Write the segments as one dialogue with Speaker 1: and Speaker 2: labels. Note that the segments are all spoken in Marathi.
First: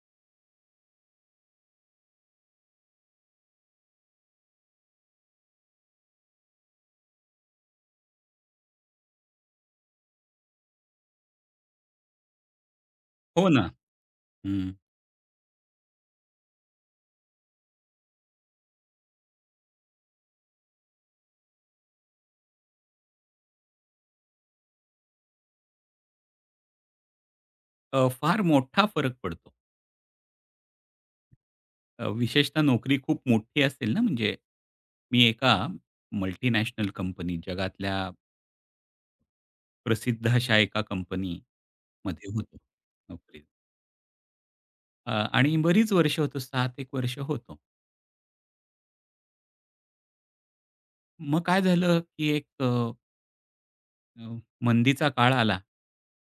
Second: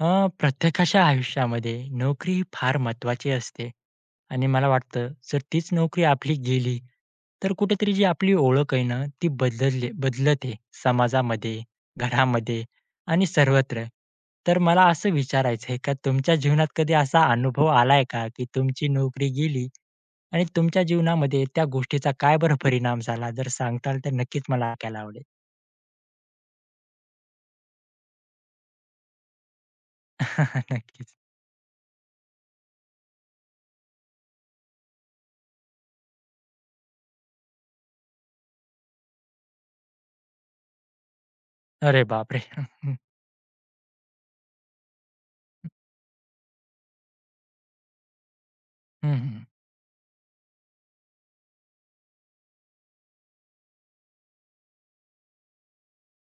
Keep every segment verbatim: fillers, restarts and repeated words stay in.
Speaker 1: अ, प्रत्येकाच्या आयुष्यामध्ये नोकरी ही फार महत्त्वाची असते आणि मला वाटतं जर तीच नोकरी आपली गेली, तर कुठेतरी जी आपली ओळख आहे ना, ती बदलली बदलते समाजामध्ये, घरामध्ये आणि
Speaker 2: हो ना.
Speaker 1: सर्वत्र. तर
Speaker 2: हं.
Speaker 1: मला असं विचारायचं आहे का तुमच्या जीवनात कधी असा अनुभव आलाय का, की तुमची नोकरी गेली आणि तुमच्या जीवनामध्ये त्या गोष्टीचा काय बरं परिणाम झाला? जर सांगताल तर नक्कीच मला ऐकायला आवडेल.
Speaker 2: अ, फार मोठा फरक पडतो.
Speaker 1: नक्कीच.
Speaker 2: अ, विशेषतः नोकरी खूप मोठी असेल ना, म्हणजे मी एका मल्टीनॅशनल कंपनी जगातल्या प्रसिद्ध अशा एका
Speaker 1: अरे
Speaker 2: कंपनीमध्ये
Speaker 1: बापरे!
Speaker 2: होतो
Speaker 1: हं, हं.
Speaker 2: नोकरीत. अ, आणि बरीच वर्ष होतो, सात एक वर्ष होतो.
Speaker 1: हं,
Speaker 2: मग काय झालं, की एक अ, अ, मंदीचा काळ आला.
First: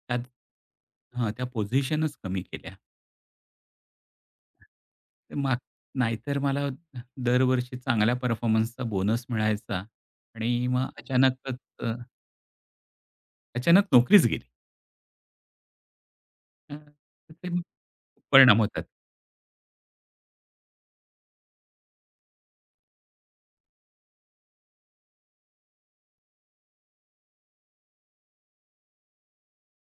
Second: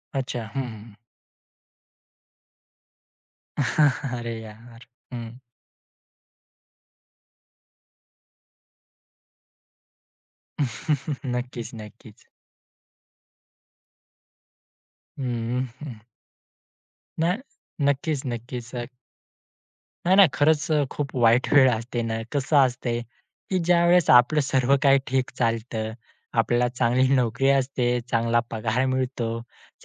Speaker 2: त्यात
Speaker 1: अच्छा. हं,
Speaker 2: हां, त्या पोझिशनच कमी केल्या.
Speaker 1: अरे यार! हं.
Speaker 2: माग नाहीतर मला दरवर्षी चांगल्या परफॉर्मन्सचा बोनस मिळायचा आणि मग अचानकच
Speaker 1: नक्कीच,
Speaker 2: अ,
Speaker 1: नक्कीच.
Speaker 2: अचानक नोकरीच गेली.
Speaker 1: हं, हं.
Speaker 2: अ,
Speaker 1: नाही,
Speaker 2: ते खूप
Speaker 1: नक्कीच,
Speaker 2: परिणाम
Speaker 1: नक्कीच.
Speaker 2: होतात.
Speaker 1: नाही ना, खरंच अ, खूप वाईट वेळ असते ना. कसं असतंय, की ज्यावेळेस आपलं सर्व काही ठीक चालतं, आपल्याला चांगली नोकरी असते, चांगला पगार मिळतो,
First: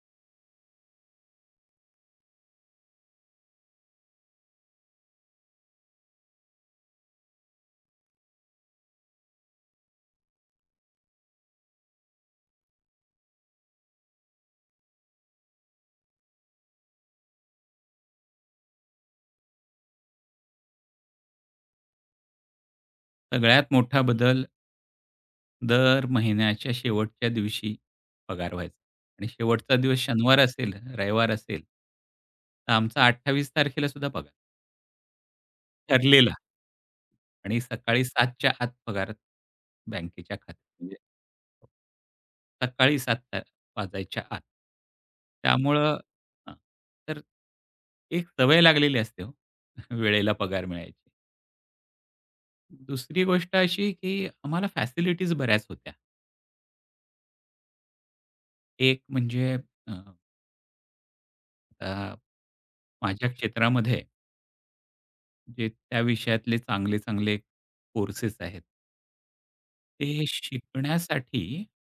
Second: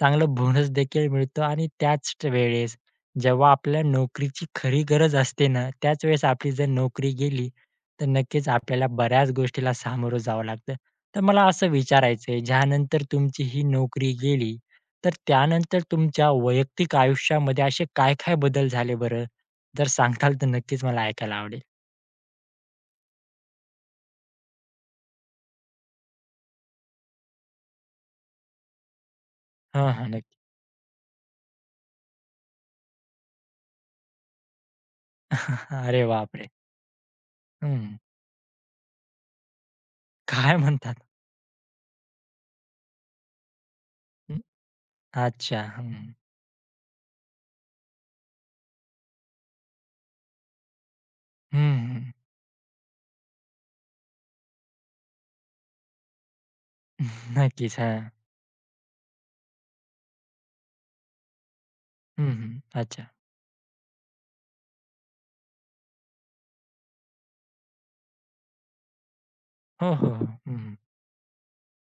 Speaker 1: चांगलं बोनस देखील मिळतो आणि त्याच वेळेस जेव्हा आपल्या नोकरीची खरी गरज असते ना, त्याच वेळेस आपली जर नोकरी गेली, तर नक्कीच आपल्याला बऱ्याच गोष्टीला सामोरं जावं लागतं. तर मला असं विचारायचं ज्यानंतर तुमची ही नोकरी गेली, तर त्यानंतर तुमच्या वैयक्तिक आयुष्यामध्ये असे काय-काय बदल झाले बरं? जर सांगताल तर नक्कीच मला ऐकायला आवडेल.
Speaker 2: सगळ्यात मोठा बदल दर महिन्याच्या शेवटच्या दिवशी पगार व्हायचा आणि शेवटचा
Speaker 1: हां,
Speaker 2: दिवस
Speaker 1: हां. नक्की.
Speaker 2: शनिवार असेल, रविवार असेल, तर आमचा अठ्ठावीस तारखेला सुद्धा पगार
Speaker 1: अरे
Speaker 2: ठरलेला.
Speaker 1: बापरे!
Speaker 2: आणि
Speaker 1: हं.
Speaker 2: सकाळी 7च्या आत पगार बँकेच्या
Speaker 1: काय
Speaker 2: खात्यात
Speaker 1: म्हणतात?
Speaker 2: म्हणजे सकाळी सात ता वाजायच्या आत.
Speaker 1: हं. अच्छा.
Speaker 2: त्यामुळं
Speaker 1: हं.
Speaker 2: हां, तर एक सवय लागलेली असते हो, वेळेला पगार मिळायची.
Speaker 1: हं, हं.
Speaker 2: दुसरी गोष्ट अशी, की आम्हाला फॅसिलिटीज बऱ्याच होत्या.
Speaker 1: नक्कीच. हां.
Speaker 2: एक म्हणजे अ, आता
Speaker 1: हं, हं. अच्छा.
Speaker 2: माझ्या क्षेत्रामध्ये जे त्या विषयातले चांगले-चांगले कोर्सेस आहेत.
Speaker 1: हो, हो,
Speaker 2: ते
Speaker 1: हो. हं, हं.
Speaker 2: शिकण्यासाठी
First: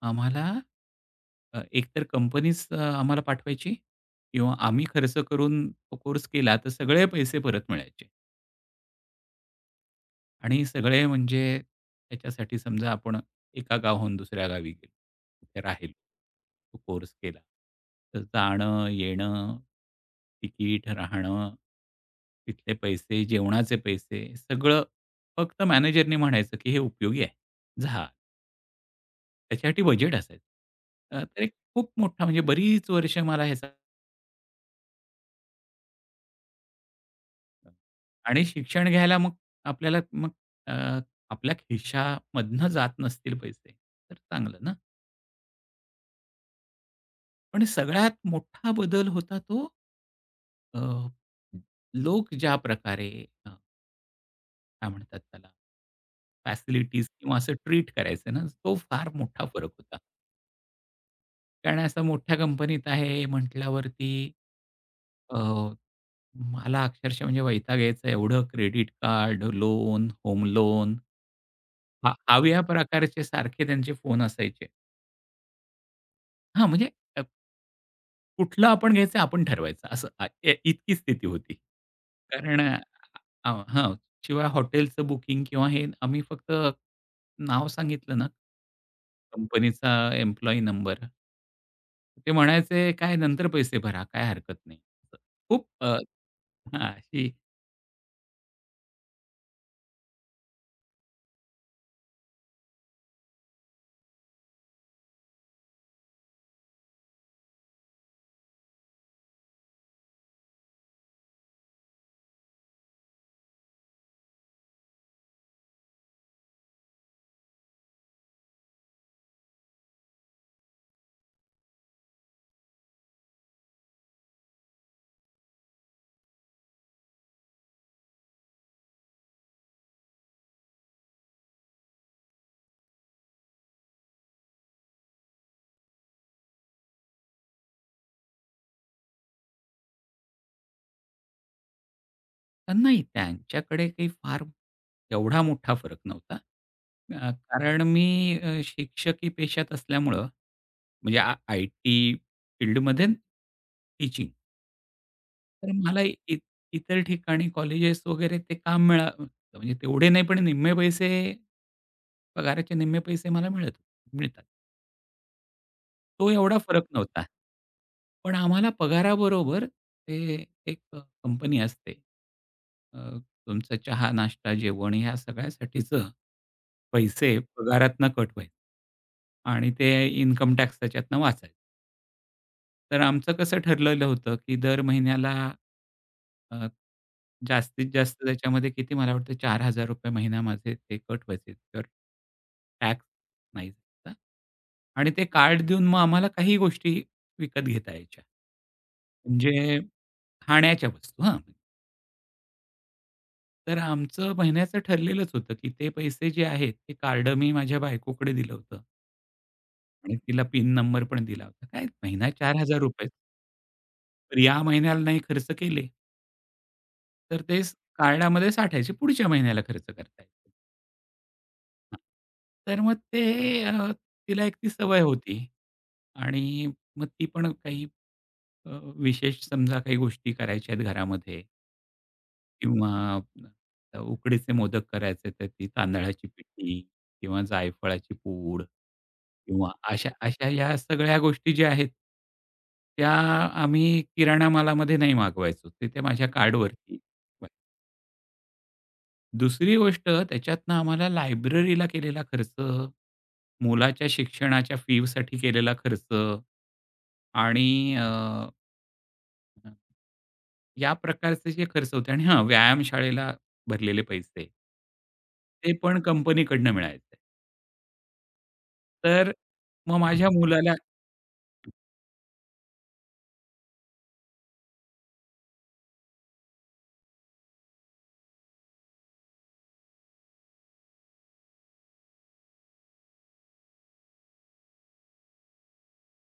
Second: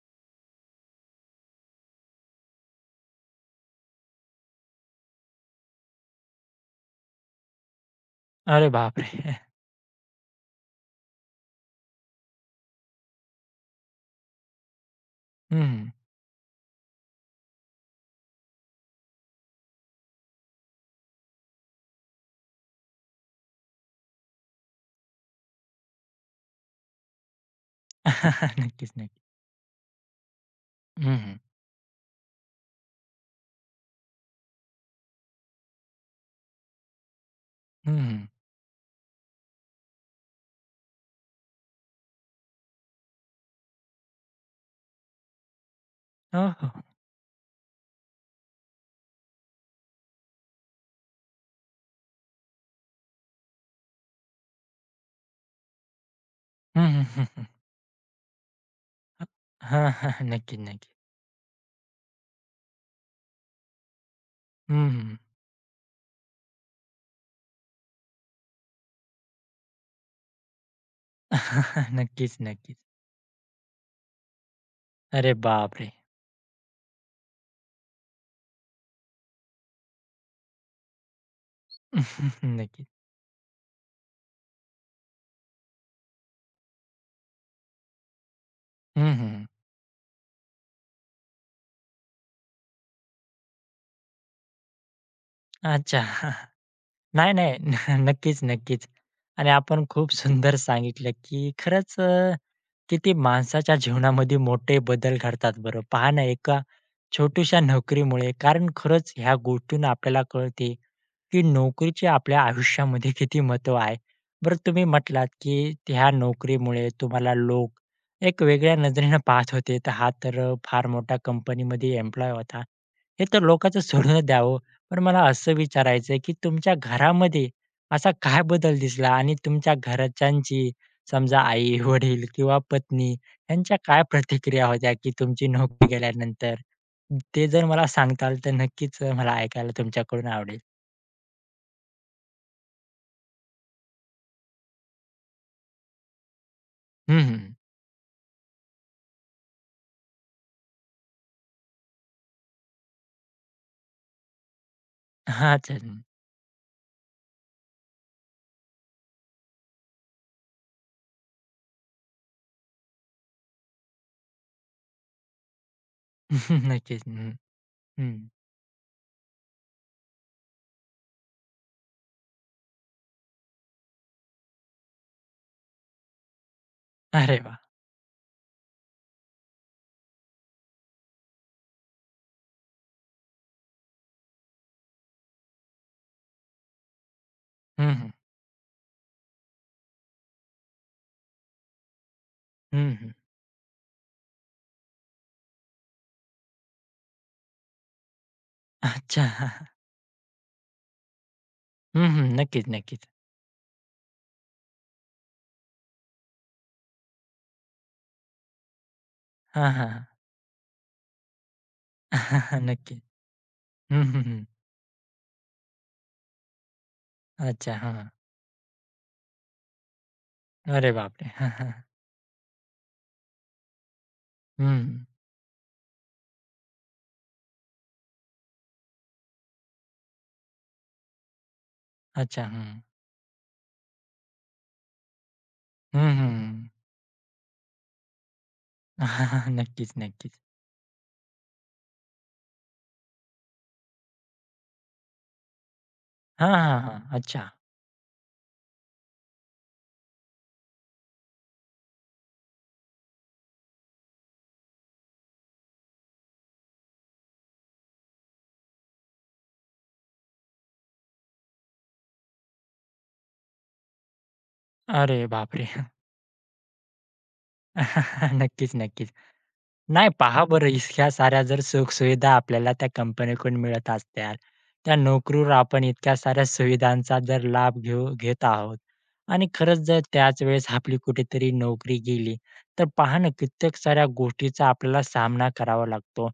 Speaker 2: आम्हाला अ, एकतर कंपनीच अ, आम्हाला पाठवायची किंवा आम्ही खर्च करून तो कोर्स केला तर सगळे पैसे परत मिळायचे
Speaker 1: अरे बापरे!
Speaker 2: आणि सगळे म्हणजे त्याच्यासाठी समजा आपण एका गावाहून दुसऱ्या गावी गेलो,
Speaker 1: हं,
Speaker 2: तिथे
Speaker 1: हं.
Speaker 2: राहिलो, तो कोर्स केला. तर जाणं, येणं, तिकीट, राहणं, तिथले पैसे, जेवणाचे पैसे सगळं फक्त मॅनेजरने म्हणायचं की हे उपयोगी आहे. जा.
Speaker 1: नक्कीच, नक्की.
Speaker 2: त्याच्यासाठी बजेट असायचं.
Speaker 1: हं,
Speaker 2: अ,
Speaker 1: हं.
Speaker 2: तर एक खूप मोठा म्हणजे बरीच वर्ष मला ह्याचा
Speaker 1: हं, हं.
Speaker 2: आणि शिक्षण घ्यायला मग आपल्याला मग अ, आपल्या खिशामधनं जात नसतील पैसे, तर चांगलं ना.
Speaker 1: हो, हो. हो.
Speaker 2: पण सगळ्यात मोठा बदल होता तो अ, लोक ज्या प्रकारे अ, काय म्हणतात त्याला,
Speaker 1: हं, हं,
Speaker 2: फॅसिलिटीज
Speaker 1: हं,
Speaker 2: किंवा
Speaker 1: हं.
Speaker 2: असं ट्रीट करायचे ना, तो फार मोठा फरक
Speaker 1: हां,
Speaker 2: होता.
Speaker 1: हां. नक्कीच, नक्की.
Speaker 2: कारण असं मोठ्या कंपनीत आहे म्हटल्यावरती
Speaker 1: हं, हं.
Speaker 2: अ, मला अक्षरशः म्हणजे वैताग यायचा एवढं credit card, loan, home loan. हा
Speaker 1: नक्कीच,
Speaker 2: हव्या
Speaker 1: नक्कीच.
Speaker 2: प्रकारचे सारखे त्यांचे फोन असायचे.
Speaker 1: अरे बापरे!
Speaker 2: हां, म्हणजे अ, कुठलं आपण घ्यायचं आपण ठरवायचं असं अ, ए इतकी स्थिती होती. कारण अ,
Speaker 1: नक्कीच.
Speaker 2: अ, हां, शिवाय हॉटेलचं बुकिंग किंवा हे आम्ही फक्त नाव सांगितलं ना,
Speaker 1: हं, हं.
Speaker 2: कंपनीचा एम्प्लॉयी नंबर. ते म्हणायचे, "काय नंतर पैसे भरा, काय हरकत नाही." खूप अ,
Speaker 1: अच्छा.
Speaker 2: हां, अशी
Speaker 1: नाही, नाही. नक्कीच, नक्कीच. आणि आपण खूप सुंदर सांगितलं, की खरंच अ, किती माणसाच्या जीवनामध्ये मोठे बदल घडतात बरं. पहा ना, एका छोट्याशा नोकरीमुळे कारण खरंच ह्या गोष्टीनं आपल्याला कळते की नोकरीचे आपल्या आयुष्यामध्ये किती महत्त्व आहे. बरं तुम्ही म्हटलात, की ह्या नोकरीमुळे तुम्हाला लोक एक वेगळ्या नजरेनं पाहत होते, तर हा तर अ, फार मोठ्या कंपनीमध्ये एम्प्लॉय होता. हे तर लोकांचं सोडून द्या हो. पण मला असं विचारायचं आहे, की तुमच्या घरामध्ये असा काय बदल दिसला आणि तुमच्या घरच्यांची समजा आई-वडील किंवा पत्नी यांच्या काय प्रतिक्रिया होत्या, की तुमची नोकरी गेल्यानंतर? ते जर मला सांगताल तर नक्कीच मला ऐकायला तुमच्याकडून आवडेल.
Speaker 2: तर नाही, त्यांच्याकडे काही फार एवढा मोठा फरक नव्हता.
Speaker 1: हं,
Speaker 2: अ,
Speaker 1: हं.
Speaker 2: कारण मी अ, शिक्षकी पेशात असल्यामुळं म्हणजे आ आय-टी फील्डमध्ये टीचिंग. तर
Speaker 1: अच्छा.
Speaker 2: मला
Speaker 1: हं.
Speaker 2: इ इतर ठिकाणी कॉलेजेस वगैरे ते काम मिळा म्हणजे तेवढे नाही, पण निम्मे पैसे पगाराचे निम्मे पैसे मला मिळत मिळतात. तो एवढा फरक
Speaker 1: नक्कीच.
Speaker 2: नव्हता.
Speaker 1: हं, हं.
Speaker 2: पण आम्हाला पगाराबरोबर ते एक कंपनी असते. अ, तुमचा चहा, नाश्ता, जेवण ह्या सगळ्यासाठीचं पैसे
Speaker 1: अरे वाह!
Speaker 2: पगारातनं कट व्हायचे आणि ते इन्कम टॅक्स त्याच्यातनं वाचायचे. तर आमचं कसं ठरलेलं होतं, की दर महिन्याला अ, जास्तीत
Speaker 1: हं, हं.
Speaker 2: जास्त त्याच्यामध्ये किती मला वाटतं ₹चार हजार रुपये महिना माझे ते कट व्हायचे. तर
Speaker 1: हं,
Speaker 2: टॅक्स
Speaker 1: हं.
Speaker 2: नाही द्यायचा आणि ते कार्ड देऊन मग आम्हाला काही गोष्टी विकत घेता यायच्या.
Speaker 1: अच्छा.
Speaker 2: म्हणजे खाण्याच्या वस्तू हां.
Speaker 1: हं, हं. नक्कीच, नक्कीच.
Speaker 2: तर आमचं महिन्याचं ठरलेलंच होतं, की ते पैसे जे आहेत ते कार्ड मी माझ्या बायकोकडे दिलं होतं
Speaker 1: हां, हां,
Speaker 2: आणि तिला पिन नंबर पण दिला होता. काय
Speaker 1: हां.
Speaker 2: महिना
Speaker 1: नक्की.
Speaker 2: ₹चार हजार रुपये.
Speaker 1: हं, हं,
Speaker 2: तर
Speaker 1: हं.
Speaker 2: या महिन्याला नाही खर्च केले तर ते
Speaker 1: अच्छा.
Speaker 2: स-
Speaker 1: हां,
Speaker 2: कार्डामध्ये साठायचे पुढच्या महिन्याला खर्च करता येतील.
Speaker 1: अरे बापरे! हां, हां.
Speaker 2: हां. तर मग ते अ, तिला एक ती
Speaker 1: हं.
Speaker 2: सवय होती आणि मग ती पण काही अ, विशेष समजा काही गोष्टी करायच्या आहेत घरामध्ये
Speaker 1: अच्छा. हं.
Speaker 2: किंवा अ, उकडीचे मोदक करायचे तर ती
Speaker 1: हं,
Speaker 2: तांदळाची
Speaker 1: हं.
Speaker 2: पिठी किंवा जायफळाची पूड किंवा
Speaker 1: नक्कीच,
Speaker 2: अशा
Speaker 1: नक्कीच.
Speaker 2: अशा या सगळ्या गोष्टी ज्या आहेत, त्या आम्ही किराणा मालामध्ये नाही मागवायचो. ते त्या माझ्या
Speaker 1: हां, हां,
Speaker 2: कार्डवरती
Speaker 1: हां. अच्छा.
Speaker 2: दुसरी गोष्ट त्याच्यातनं आम्हाला लायब्ररीला केलेला खर्च, मुलाच्या शिक्षणाच्या फीसाठी केलेला खर्च आणि अ, अ, या प्रकारचे जे खर्च होते आणि हां, व्यायामशाळेला भरलेले पैसे.
Speaker 1: अरे बापरे!
Speaker 2: ते पण कंपनीकडनं मिळायचे.
Speaker 1: नक्कीच, नक्कीच.
Speaker 2: तर मग
Speaker 1: नाही
Speaker 2: माझ्या
Speaker 1: पहा बरं,
Speaker 2: मुलाला
Speaker 1: इतक्या साऱ्या जर सुखसुविधा आपल्याला त्या कंपनीकडून मिळत असत्याल, त्या नोकरीवर आपण इतक्या साऱ्या सुविधांचा जर लाभ घेऊ घेत आहोत आणि खरंच जर त्याच वेळेस आपली कुठेतरी नोकरी गेली, तर पहा ना कित्येक साऱ्या गोष्टीचा आपल्याला सामना करावा लागतो.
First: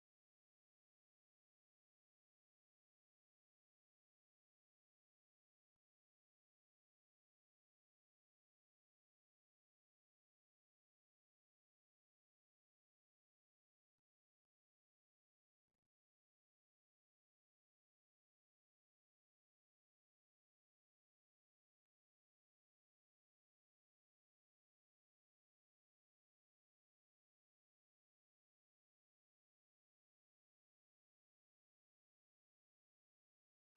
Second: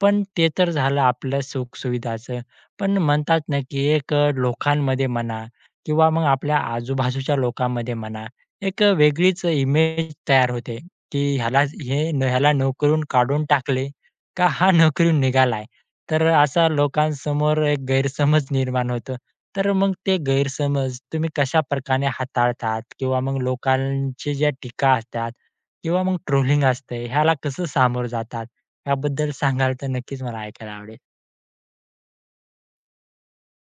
Speaker 1: पण ते तर झालं आपलं सुखसुविधाचं. पण म्हणतात ना, की एक अ, लोकांमध्ये म्हणा किंवा मग आपल्या आजूबाजूच्या लोकांमध्ये म्हणा, एक वेगळीच इमेज तयार होते. की ह्याला हे न- ह्याला नोकरून काढून टाकले का हा नोकरीहून निघालाय. तर असा लोकांसमोर एक गैरसमज निर्माण होतो. तर मग ते गैरसमज तुम्ही कशाप्रकारे हाताळतात? किंवा मग लोकांची ज्या टीका असतात किंवा मग ट्रोलिंग असते ह्याला कसं सामोरं जातात? याबद्दल सांगाल तर नक्कीच मला ऐकायला आवडेल.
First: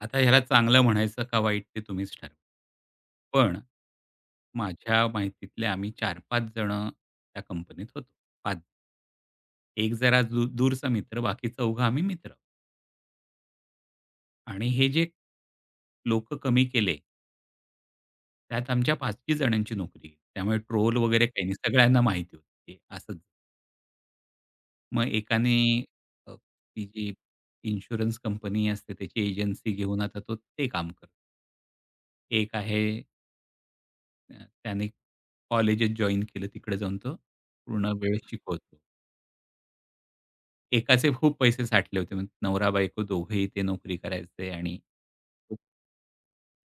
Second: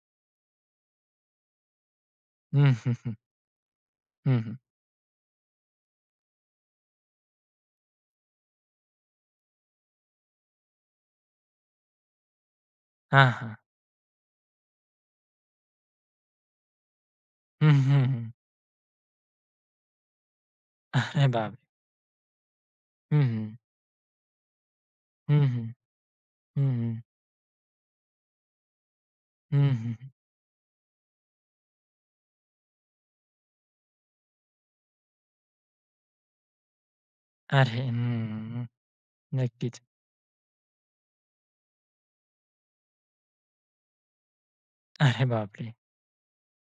Speaker 2: आता ह्याला चांगलं म्हणायचं का वाईट ते तुम्हीच ठरवा.
Speaker 1: हं, हं, हं.
Speaker 2: पण
Speaker 1: हं, हं.
Speaker 2: माझ्या माहितीतले आम्ही चार पाच जण त्या कंपनीत होतो. पाच एक जरा दू दूरचा मित्र, बाकी चौघं आम्ही मित्र.
Speaker 1: हां, हां.
Speaker 2: आणि हे जे लोक कमी केले,
Speaker 1: हं, हं, हं.
Speaker 2: त्यात आमच्या पाच सहा जणांची नोकरी गेली. त्यामुळे ट्रोल वगैरे
Speaker 1: अरे
Speaker 2: काही नाही.
Speaker 1: बापरे!
Speaker 2: सगळ्यांना माहिती होती. हे असंच.
Speaker 1: हं, हं.
Speaker 2: मग
Speaker 1: हं,
Speaker 2: एकाने
Speaker 1: हं.
Speaker 2: अ,
Speaker 1: हं,
Speaker 2: ती
Speaker 1: हं.
Speaker 2: जी इन्शुरन्स कंपनी असते त्याची एजन्सी
Speaker 1: हं,
Speaker 2: घेऊन आता तो ते काम करतो. एक आहे, अ, त्याने कॉलेजेस जॉइन केलं. तिकडे जाऊन तो
Speaker 1: अरे!
Speaker 2: पूर्ण वेळ
Speaker 1: हं,
Speaker 2: शिकवतो.
Speaker 1: नक्कीच.
Speaker 2: एकाचे खूप पैसे साठले होते. मग नवरा-बायको दोघेही ते नोकरी करायचे आणि
Speaker 1: अरे बापरे!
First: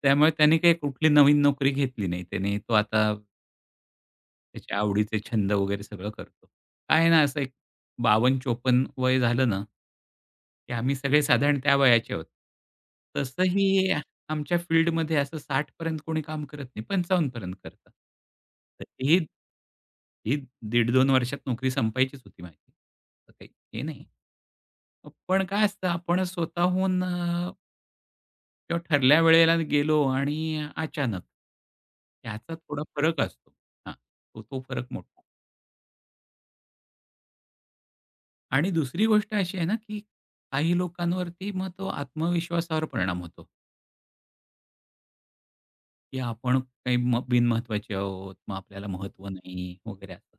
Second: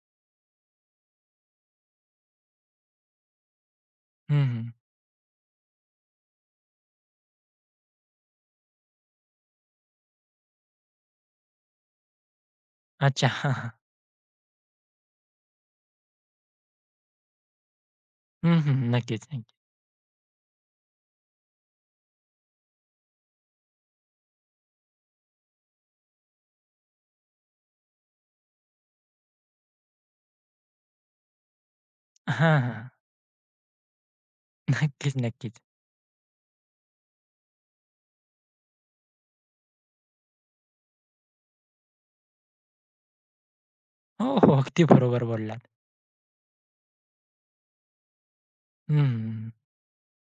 Speaker 2: त्यामुळे त्याने काही कुठली नवीन नोकरी घेतली नाही. त्याने तो आता
Speaker 1: हं, हं.
Speaker 2: त्याच्या आवडीचे छंद वगैरे सगळं करतो. काय आहे ना, असं एक बावन्न चौपन्न वय झालं ना, की आम्ही सगळे साधारण त्या वयाचे आहोत.
Speaker 1: अच्छा. हां, हां.
Speaker 2: तसंही आमच्या फील्डमध्ये असं साठ पर्यंत कोणी काम करत नाही, पंचावन्न पर्यंत करतं.
Speaker 1: हं, हं.
Speaker 2: तर ही
Speaker 1: नक्कीच, नक्कीच.
Speaker 2: ही दीड-दोन वर्षात नोकरी संपायचीच होती माझी. तर काही हे नाही. पण काय असतं आपण स्वतःहून अ, किंवा ठरल्या वेळेला गेलो आणि अचानक, याचा
Speaker 1: हां,
Speaker 2: थोडा
Speaker 1: हां.
Speaker 2: फरक असतो. हां, तो तो फरक
Speaker 1: नक्कीच,
Speaker 2: मोठा.
Speaker 1: नक्कीच.
Speaker 2: आणि दुसरी गोष्ट अशी आहे ना, की काही लोकांवरती मग तो आत्मविश्वासावर परिणाम होतो,
Speaker 1: हो, हो. अगदी बरोबर बोललात.
Speaker 2: की आपण काही म बिनमहत्त्वाचे आहोत, मग आपल्याला
Speaker 1: हं,
Speaker 2: महत्त्व
Speaker 1: हं.
Speaker 2: नाही वगैरे असं.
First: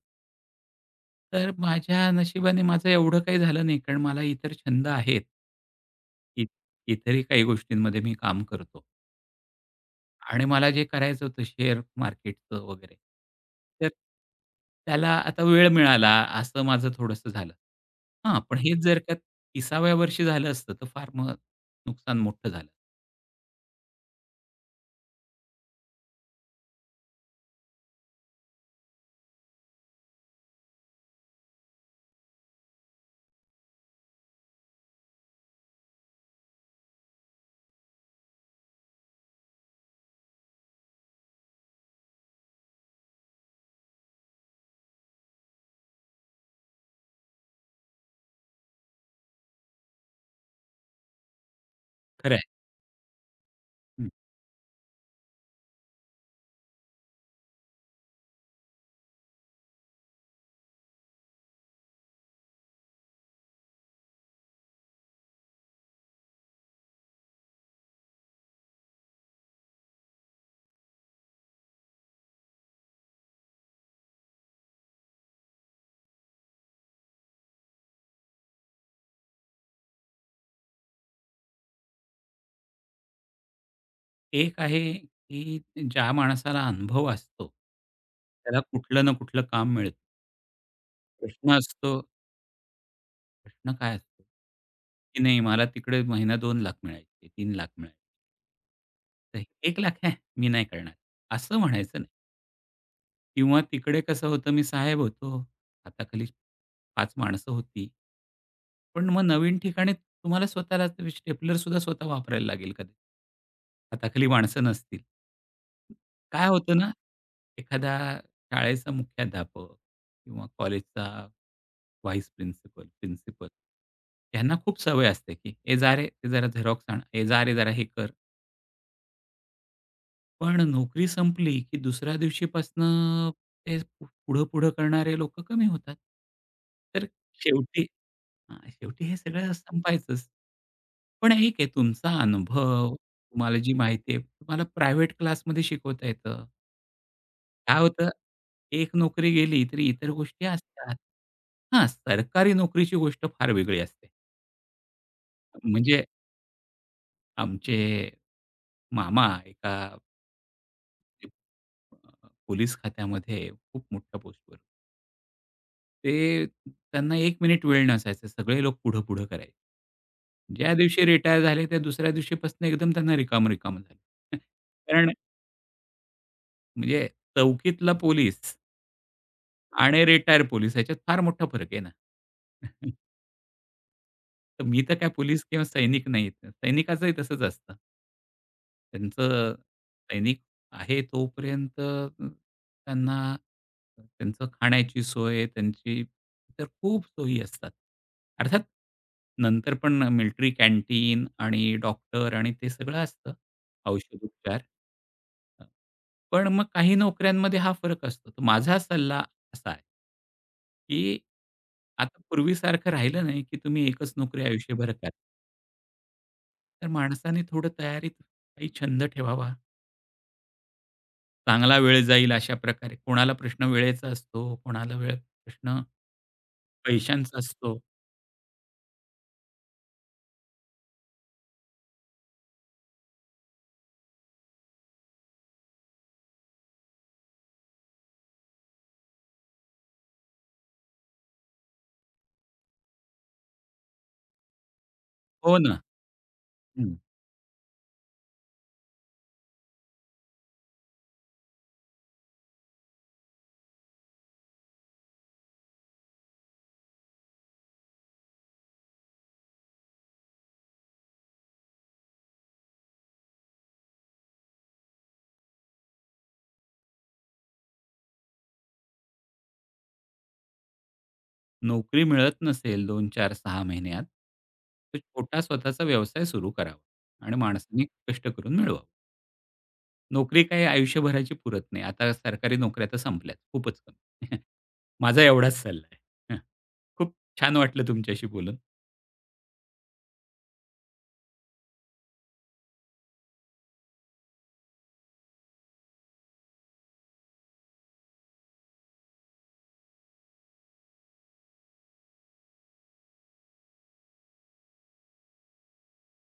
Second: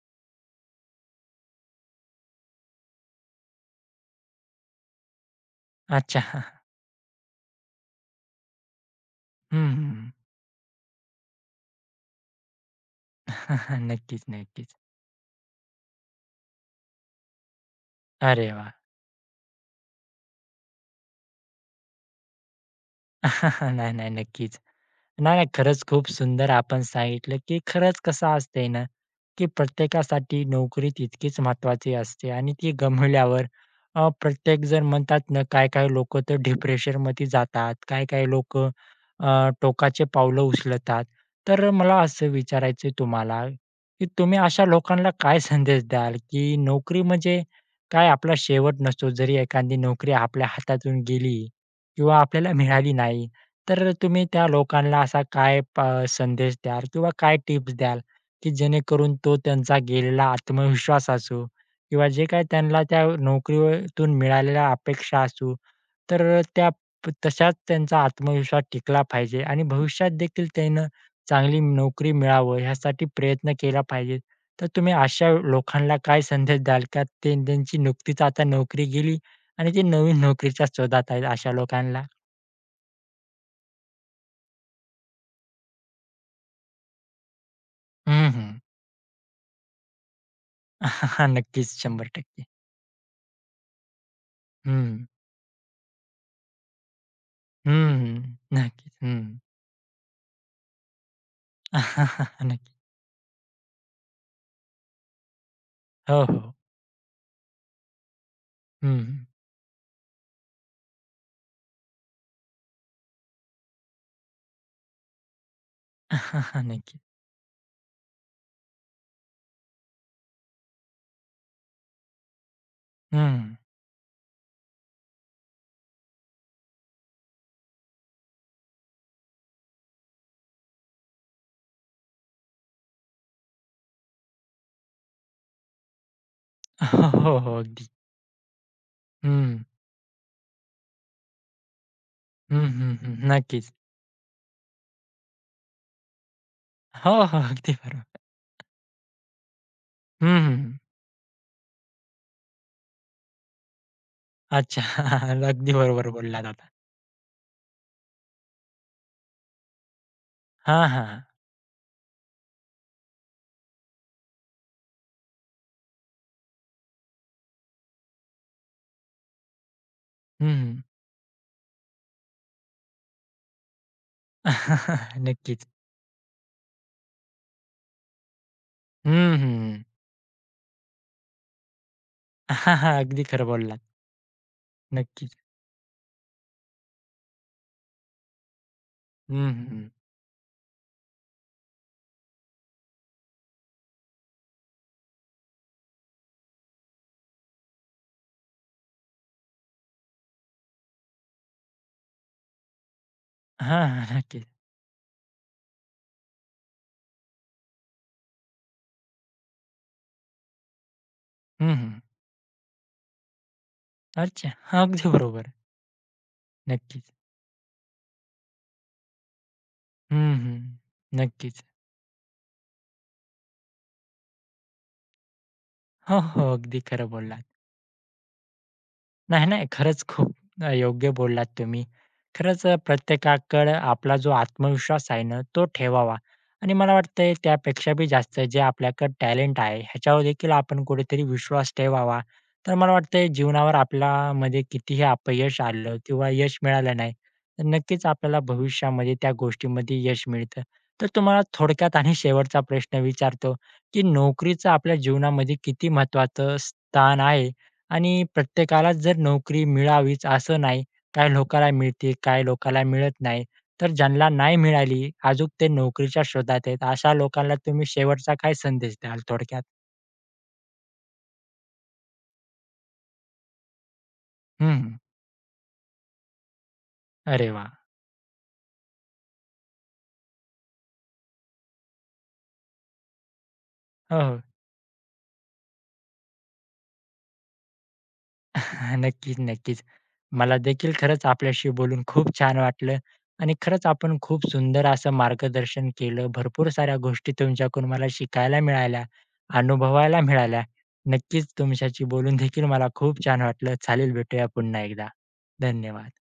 Speaker 2: तर माझ्या नशिबाने माझं एवढं काही झालं नाही, कारण मला इतर छंद आहेत.
Speaker 1: अच्छा.
Speaker 2: इ इतरही काही गोष्टींमध्ये मी काम करतो.
Speaker 1: हं, हं.
Speaker 2: आणि मला जे करायचं होतं शेअर मार्केटचं वगैरे, तर
Speaker 1: नक्कीच, नक्कीच.
Speaker 2: त्याला आता वेळ मिळाला असं माझं थोडंसं झालं. हां,
Speaker 1: अरे
Speaker 2: पण
Speaker 1: वाह!
Speaker 2: हेच जर का तिसाव्या वर्षी झालं असतं तर फार मग नुकसान मोठं झालं.
Speaker 1: नाही, नाही. नक्कीच. नाही, नाही. खरंच खूप सुंदर आपण सांगितलं, की खरंच कसं असतंय ना, की प्रत्येकासाठी नोकरी तितकीच महत्त्वाची असते आणि ती गमावल्यावर अ, प्रत्येकजण म्हणतात ना, काही-काही लोकं तर डिप्रेशनमध्ये जातात, काही-काही लोकं टोकाचे पावलं उचलतात. तर मला असं विचारायचं तुम्हाला, की तुम्ही अशा लोकांना काय संदेश द्याल, की नोकरी म्हणजे काय आपला शेवट नसतो. जरी एखादी नोकरी आपल्या हातातून गेली किंवा
Speaker 2: खरं आहे.
Speaker 1: आपल्याला मिळाली नाही, तर
Speaker 2: हं.
Speaker 1: तुम्ही त्या लोकांना असा काय प संदेश द्याल किंवा काय टिप्स द्याल, की जेणेकरून तो त्यांचा गेलेला आत्मविश्वास असू किंवा जे काही त्यांना त्या नोकरीतून मिळालेल्या अपेक्षा असू, तर त्या प- तशाच त्यांचा आत्मविश्वास टिकला पाहिजे आणि भविष्यात देखील त्यानं चांगली नोकरी मिळावं ह्यासाठी प्रयत्न केला पाहिजे. तर तुम्ही अशा लोकांना काय संदेश द्याल का ते त्यांची नुकतीच आता नोकरी गेली आणि ते नवीन नोकरीच्या शोधात आहेत अशा लोकांना?
Speaker 2: एक आहे, की ज्या माणसाला अनुभव असतो,
Speaker 1: हं, हं.
Speaker 2: त्याला कुठलं ना कुठलं काम मिळतं. प्रश्न. प्रश्न
Speaker 1: नक्कीच,
Speaker 2: असतो,
Speaker 1: शंभर टक्के
Speaker 2: प्रश्न काय असतो,
Speaker 1: हं.
Speaker 2: की नाही मला तिकडे महिना दोन लाख मिळायचे, तीन लाख मिळायचे.
Speaker 1: हं, नक्कीच. हं.
Speaker 2: तर एक लाख आहे, मी नाही करणार असं म्हणायचं नाही.
Speaker 1: नक्की.
Speaker 2: किंवा तिकडे कसं होतं मी साहेब होतो.
Speaker 1: हो,
Speaker 2: हाताखाली
Speaker 1: हो.
Speaker 2: पाच माणसं होती. पण मग
Speaker 1: हं.
Speaker 2: नवीन ठिकाणी तुम्हाला स्वतःला स्टेपलर सुद्धा स्वतः वापरायला लागेल कधी. हाताखाली माणसं नसतील. काय होतं ना,
Speaker 1: नक्की.
Speaker 2: एखादा शाळेचा मुख्याध्यापक किंवा कॉलेजचा व्हाईस प्रिन्सिपल, प्रिन्सिपल
Speaker 1: हं.
Speaker 2: यांना खूप सवय असते, की "ए जा रे, ते जरा झेरॉक्स आण. ए जा रे, जरा हे कर." पण नोकरी संपली, की दुसऱ्या दिवशीपासनं ते पुढं-पुढं करणारे लोक कमी होतात.
Speaker 1: हो,
Speaker 2: तर
Speaker 1: हो, हो.
Speaker 2: शेवटी
Speaker 1: अगदी.
Speaker 2: हां, शेवटी हे सगळं
Speaker 1: हं.
Speaker 2: संपायचंच. पण एक आहे तुमचा
Speaker 1: हं,
Speaker 2: अनुभव,
Speaker 1: हं, हं.
Speaker 2: तुम्हाला
Speaker 1: नक्कीच.
Speaker 2: जी माहिती आहे, तुम्हाला प्रायव्हेट क्लासमध्ये शिकवता येतं.
Speaker 1: हो, हो. अगदी
Speaker 2: काय होतं,
Speaker 1: बरोबर.
Speaker 2: एक नोकरी गेली तरी इतर गोष्टी
Speaker 1: हं,
Speaker 2: असतात. हां, सरकारी नोकरीची गोष्ट फार वेगळी असते.
Speaker 1: अच्छा. अगदी
Speaker 2: म्हणजे
Speaker 1: बरोबर बोललात आता.
Speaker 2: आमचे मामा एका
Speaker 1: हां, हां.
Speaker 2: अ, पोलीस खात्यामध्ये खूप मोठ्या पोस्टवर ते त्यांना एक मिनिट वेळ नसायचा. सगळे लोक पुढं-पुढं करायचे. ज्या
Speaker 1: हं.
Speaker 2: दिवशी रिटायर झाले त्या दुसऱ्या दिवशीपासून एकदम त्यांना रिकाम रिकाम झालं. कारण
Speaker 1: नक्कीच.
Speaker 2: म्हणजे चौकीतला पोलीस
Speaker 1: हं, हं.
Speaker 2: आणि रिटायर पोलीस ह्याच्यात फार मोठा फरक आहे ना.
Speaker 1: अगदी खरं बोललात.
Speaker 2: तर मी तर काय
Speaker 1: नक्कीच.
Speaker 2: पोलीस किंवा सैनिक नाही. सैनिकाचंही तसंच असतं.
Speaker 1: हं,
Speaker 2: त्यांचं
Speaker 1: हं.
Speaker 2: सैनिक आहे तोपर्यंत अ, त्यांना त्यांचं खाण्याची सोय, त्यांची इतर खूप सोयी असतात. अर्थात नंतर पण मिलिटरी कॅन्टीन आणि डॉक्टर आणि ते सगळं असतं,
Speaker 1: हां, हां. नक्कीच.
Speaker 2: औषधोपचार. अ, पण मग काही नोकऱ्यांमध्ये हा फरक असतो. तर माझा सल्ला असा आहे, की
Speaker 1: हं, हं.
Speaker 2: आता पूर्वीसारखं राहिलं नाही, की तुम्ही एकच नोकरी
Speaker 1: अच्छा.
Speaker 2: आयुष्यभर करा.
Speaker 1: अगदी बरोबर.
Speaker 2: तर
Speaker 1: नक्कीच.
Speaker 2: माणसाने थोडं तयारीत काही छंद ठेवावा.
Speaker 1: हं, हं. नक्कीच.
Speaker 2: चांगला वेळ जाईल अशा प्रकारे. कोणाला प्रश्न वेळेचा असतो, कोणाला वेळ प्रश्न
Speaker 1: हो, हो. अगदी खरं
Speaker 2: पैशांचा
Speaker 1: बोलला.
Speaker 2: असतो.
Speaker 1: नाही, नाही. खरंच खूप अ, योग्य बोललात तुम्ही. खरंच अ, प्रत्येकाकडे आपला जो आत्मविश्वास आहे ना, तो ठेवावा आणि मला वाटतंय त्यापेक्षा बी जास्त जे आपल्याकडे टॅलेंट आहे, ह्याच्यावर देखील आपण कुठेतरी विश्वास ठेवावा. तर मला वाटतंय जीवनावर आपल्यामध्ये कितीही
Speaker 2: हो
Speaker 1: अपयश
Speaker 2: ना.
Speaker 1: आलं किंवा यश
Speaker 2: हं.
Speaker 1: मिळालं नाही, तर नक्कीच आपल्याला भविष्यामध्ये त्या गोष्टीमध्ये यश मिळतं. तर तुम्हाला थोडक्यात आणि शेवटचा प्रश्न विचारतो, की नोकरीचं आपल्या जीवनामध्ये किती महत्त्वाचं स्थान आहे आणि प्रत्येकालाच जर नोकरी मिळावीच असं नाही. काही लोकाला मिळते, काही लोकाला मिळत नाही. तर ज्यांना नाही मिळाली, अजून ते नोकरीच्या शोधात आहेत, अशा लोकांना तुम्ही शेवटचा काय संदेश द्याल थोडक्यात?
Speaker 2: नोकरी मिळत नसेल दोन, चार, सहा महिन्यात,
Speaker 1: हं, हं.
Speaker 2: तर छोटा स्वतःचा व्यवसाय सुरू करावा आणि
Speaker 1: अरे वाह!
Speaker 2: माणसाने कष्ट करून मिळवावा. नोकरी काय आयुष्यभराची पुरत नाही. आता सरकारी नोकऱ्या तर संपल्यात. खूपच कमी.
Speaker 1: हो, हो.
Speaker 2: माझा एवढाच सल्ला आहे. हं. खूप छान वाटलं तुमच्याशी बोलून.
Speaker 1: नक्कीच, नक्कीच. मला देखील खरंच आपल्याशी बोलून खूप छान वाटलं आणि खरंच आपण खूप सुंदर असं मार्गदर्शन केलं. भरपूर साऱ्या गोष्टी तुमच्याकडून मला शिकायला मिळाल्या, अनुभवायला मिळाल्या. नक्कीच तुमच्याशी बोलून देखील मला खूप छान वाटलं. चालेल, भेटूया पुन्हा एकदा. धन्यवाद.